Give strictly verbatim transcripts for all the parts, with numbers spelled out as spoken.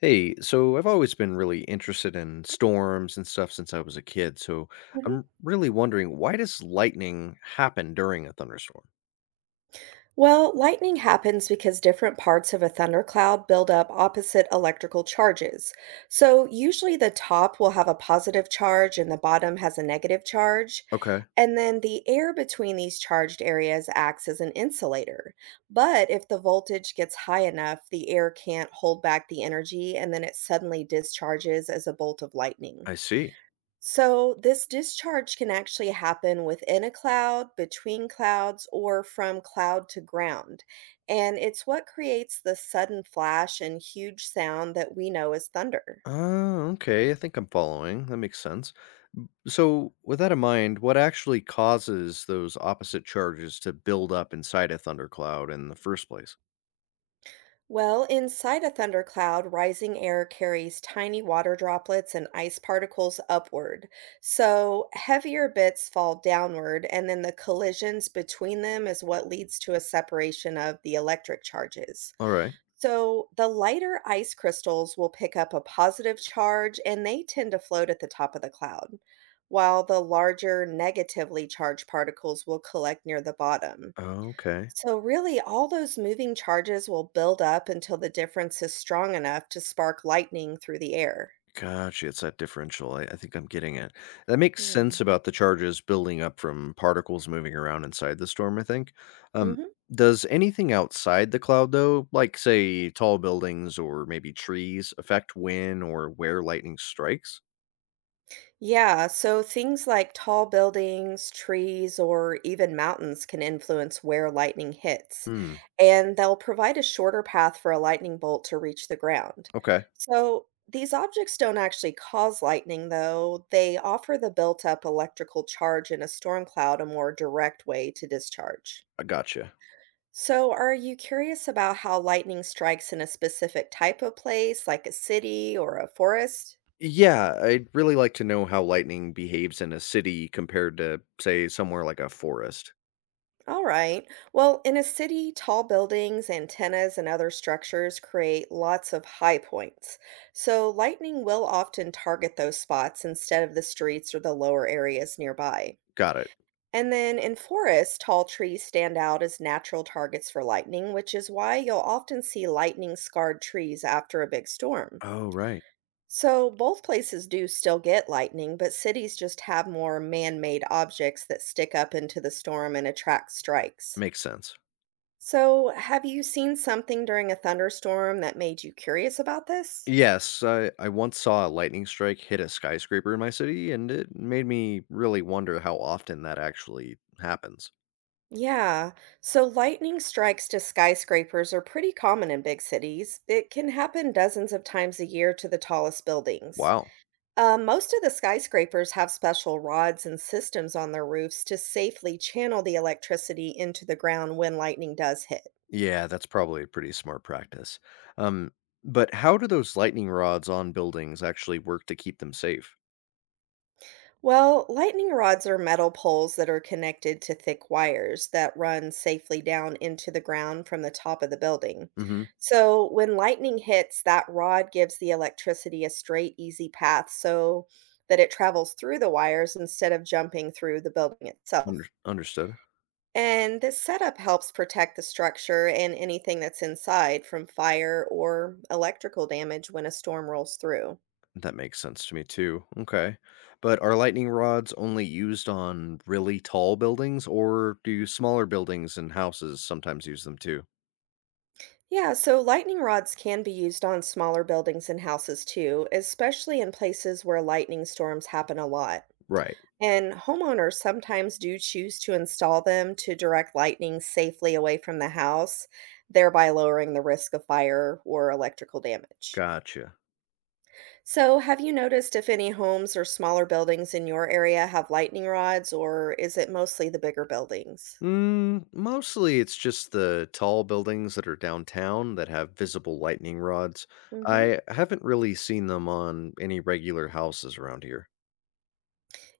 Hey, so I've always been really interested in storms and stuff since I was a kid. So Mhm. I'm really wondering, why does lightning happen during a thunderstorm? Well, lightning happens because different parts of a thundercloud build up opposite electrical charges. So, usually the top will have a positive charge and the bottom has a negative charge. Okay, And then the air between these charged areas acts as an insulator. But if the voltage gets high enough, the air can't hold back the energy and then it suddenly discharges as a bolt of lightning. I see. So, this discharge can actually happen within a cloud, between clouds, or from cloud to ground. And it's what creates the sudden flash and huge sound that we know as thunder. Oh, okay. I think I'm following. That makes sense. So, with that in mind, what actually causes those opposite charges to build up inside a thundercloud in the first place? Well, inside a thundercloud, rising air carries tiny water droplets and ice particles upward. So, heavier bits fall downward, and then the collisions between them is what leads to a separation of the electric charges. All right. So, the lighter ice crystals will pick up a positive charge and they tend to float at the top of the cloud, while the larger negatively charged particles will collect near the bottom. Okay. So, really, all those moving charges will build up until the difference is strong enough to spark lightning through the air. Gotcha, it's that differential, I I think I'm getting it. That makes Yeah. sense about the charges building up from particles moving around inside the storm, I think. Um, Mhm. does anything outside the cloud, though, like, say, tall buildings or maybe trees, affect when or where lightning strikes? Yeah, so things like tall buildings, trees, or even mountains can influence where lightning hits, Hmm, and they'll provide a shorter path for a lightning bolt to reach the ground. okay, So these objects don't actually cause lightning, though. They offer the built-up electrical charge in a storm cloud a more direct way to discharge. I gotcha. So, are you curious about how lightning strikes in a specific type of place, like a city or a forest? Yeah, I'd really like to know how lightning behaves in a city compared to, say, somewhere like a forest. All right. Well, in a city, tall buildings, antennas, and other structures create lots of high points. So lightning will often target those spots instead of the streets or the lower areas nearby. Got it. And then in forests, tall trees stand out as natural targets for lightning, which is why you'll often see lightning scarred trees after a big storm. Oh, right. So both places do still get lightning, but cities just have more man made objects that stick up into the storm and attract strikes. Makes sense. So, have you seen something during a thunderstorm that made you curious about this? Yes, I, I once saw a lightning strike hit a skyscraper in my city, and it made me really wonder how often that actually happens. Yeah, so lightning strikes to skyscrapers are pretty common in big cities. It can happen dozens of times a year to the tallest buildings. Wow. Uh, most of the skyscrapers have special rods and systems on their roofs to safely channel the electricity into the ground when lightning does hit. Yeah, that's probably a pretty smart practice. Um, but how do those lightning rods on buildings actually work to keep them safe? Well, lightning rods are metal poles that are connected to thick wires that run safely down into the ground from the top of the building. Mm-hmm. So when lightning hits, that rod gives the electricity a straight, easy path so that it travels through the wires instead of jumping through the building itself. Under- understood. And this setup helps protect the structure and anything that's inside from fire or electrical damage when a storm rolls through. That makes sense to me too. Okay. But are lightning rods only used on really tall buildings, or do smaller buildings and houses sometimes use them too? Yeah, so lightning rods can be used on smaller buildings and houses too, especially in places where lightning storms happen a lot. Right. And homeowners sometimes do choose to install them to direct lightning safely away from the house, thereby lowering the risk of fire or electrical damage. Gotcha. So, have you noticed if any homes or smaller buildings in your area have lightning rods, or is it mostly the bigger buildings? Mm, mostly it's just the tall buildings that are downtown that have visible lightning rods. Hmm. I haven't really seen them on any regular houses around here.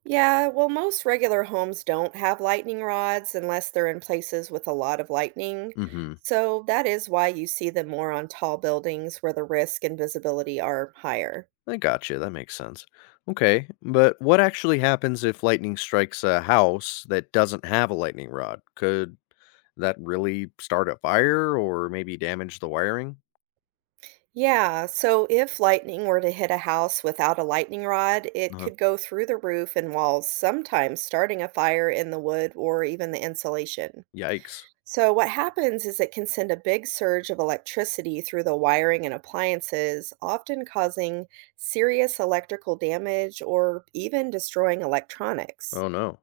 Yeah, well, most regular homes don't have lightning rods unless they're in places with a lot of lightning. Mm-hmm. So that is why you see them more on tall buildings where the risk and visibility are higher. I gotcha. That makes sense. Okay, but what actually happens if lightning strikes a house that doesn't have a lightning rod? Could that really start a fire or maybe damage the wiring? Yeah, so if lightning were to hit a house without a lightning rod, it Uh-huh. could go through the roof and walls, sometimes starting a fire in the wood or even the insulation. Yikes. So, what happens is it can send a big surge of electricity through the wiring and appliances, often causing serious electrical damage or even destroying electronics. Oh no.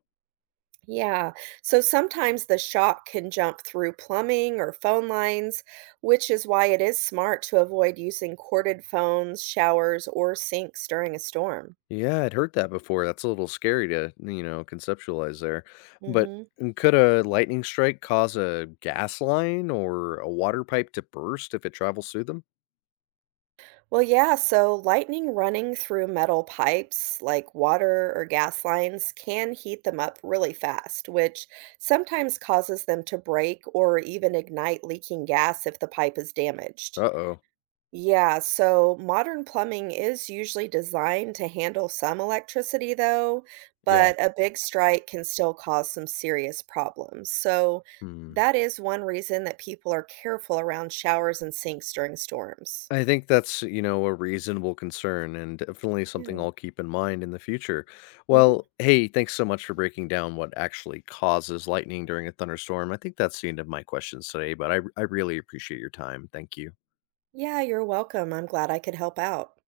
Yeah, so sometimes the shock can jump through plumbing or phone lines, which is why it is smart to avoid using corded phones, showers, or sinks during a storm. Yeah, I'd heard that before. That's a little scary to, you know, conceptualize there. But Hmm. mm, could a lightning strike cause a gas line or a water pipe to burst if it travels through them? Well, yeah, so lightning running through metal pipes like water or gas lines can heat them up really fast, which sometimes causes them to break or even ignite leaking gas if the pipe is damaged. Uh-oh. Yeah, so modern plumbing is usually designed to handle some electricity, though, Yeah. but a big strike can still cause some serious problems. So Hmm. that is one reason that people are careful around showers and sinks during storms. I think that's, you know, a reasonable concern and definitely something Yeah. I'll keep in mind in the future. Hmm. Well, hey, thanks so much for breaking down what actually causes lightning during a thunderstorm. I think that's the end of my questions today, but I I really appreciate your time. Thank you. Yeah, you're welcome. I'm glad I could help out.